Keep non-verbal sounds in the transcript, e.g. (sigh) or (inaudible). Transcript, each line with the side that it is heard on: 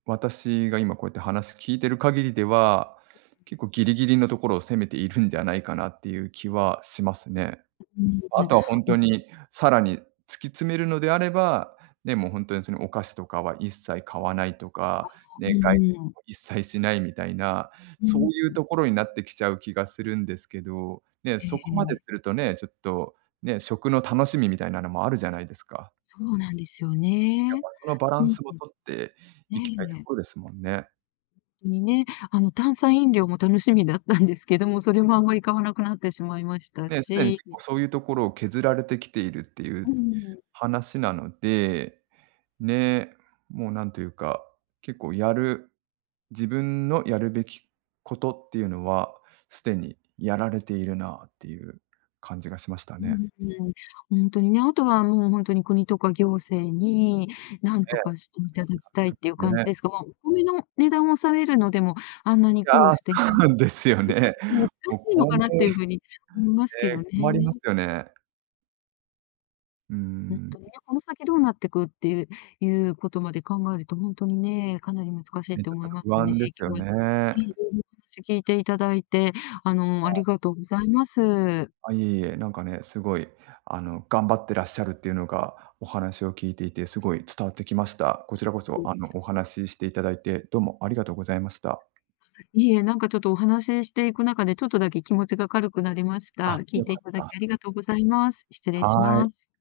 right: 私が今こうやって話聞いている限りでは、結構、ギリギリのところを攻めているんじゃないかなっていう気はしますね。
left: う、うん、
right: あ
left: うん。
right: とはほん
left: う
right: と
left: ん。
right: にさらに突き詰めるのであれば、ね、もうほんとにそのお菓子とかは一切買わないと
left: あ、
right: か、
left: う
right: ね、がい
left: んうん。
right: も、一切しないみたいな、
left: う
right: そ
left: ん、
right: ういう
left: ん。
right: ところになってきちゃう気がするんですけど、ね、
left: え
right: そこま
left: ええ
right: で
left: え。
right: するとね、ちょっとね、食の楽しみみたいなのもあるじゃないですか。
left: そうなんですよ
right: やっ
left: ね。
right: ぱそのバラ
left: う
right: ン
left: ん、ん。
right: スを取っていきたいと
left: ねえ。
right: こですもんね。
left: に、ね、あの、炭酸飲料も楽しみだったんですけども、それもあんまり買わなくなってしまいました
right: ね、すでに
left: し
right: 結構そういうところを削られてきているってい
left: う
right: う
left: んうん。
right: 話なので、ね、もうなんというか、結構やる自分のやるべきことっていうのは、すでにやられているなあっていう感じがしました
left: う
right: ね。
left: ん、うん。ほんとにね、あとはもうほんとに国とか行政に、何と
right: ええ。
left: かしていただきたいっていう
right: (unintelligible)
left: 感じ
right: ね。
left: ですが、まあ、お米の値段を抑えるのでも、あんなに
right: う、
left: 苦
right: あ
left: 労
right: あ、
left: してい
right: そ
left: た
right: う
left: 結
right: なんですよね。
left: 構もう、難
right: もう、
left: しいの
right: こう
left: か
right: ね、
left: なっていう風におもいますけど
right: ね、
left: ね。
right: 困りますよね。うー
left: ほん
right: ん。
left: とにね、この先どうなってくってゆうゆうことまで考えるとほんとにね、かなり難しいっ
right: ね、
left: て
right: ちょっ
left: 思
right: と
left: います
right: 不
left: ね。
right: 安ですよ
left: 今日はね、
right: ね。
left: いろいろ、話しを聞いていただいて、あの、
right: は
left: あ
right: い。
left: りがとうございます。
right: あ、いえいえ、なんかね、すごい、あの、頑張ってらっしゃるっていうのが、お話を聞いていてすごい伝わってきました。こちらこ
left: そ
right: そ、
left: う
right: あ
left: ですよ
right: の、お話ししていただいてどうも、ありがとうございました。
left: いいえ、なんかちょっとお話ししていく中で、ちょっとだけ気持ちが軽くなりました。
right: あ、
left: 聞い
right: 良
left: てい
right: かっ
left: ただき
right: た。
left: ありがとうございます。失礼し
right: は
left: ま
right: い。
left: す。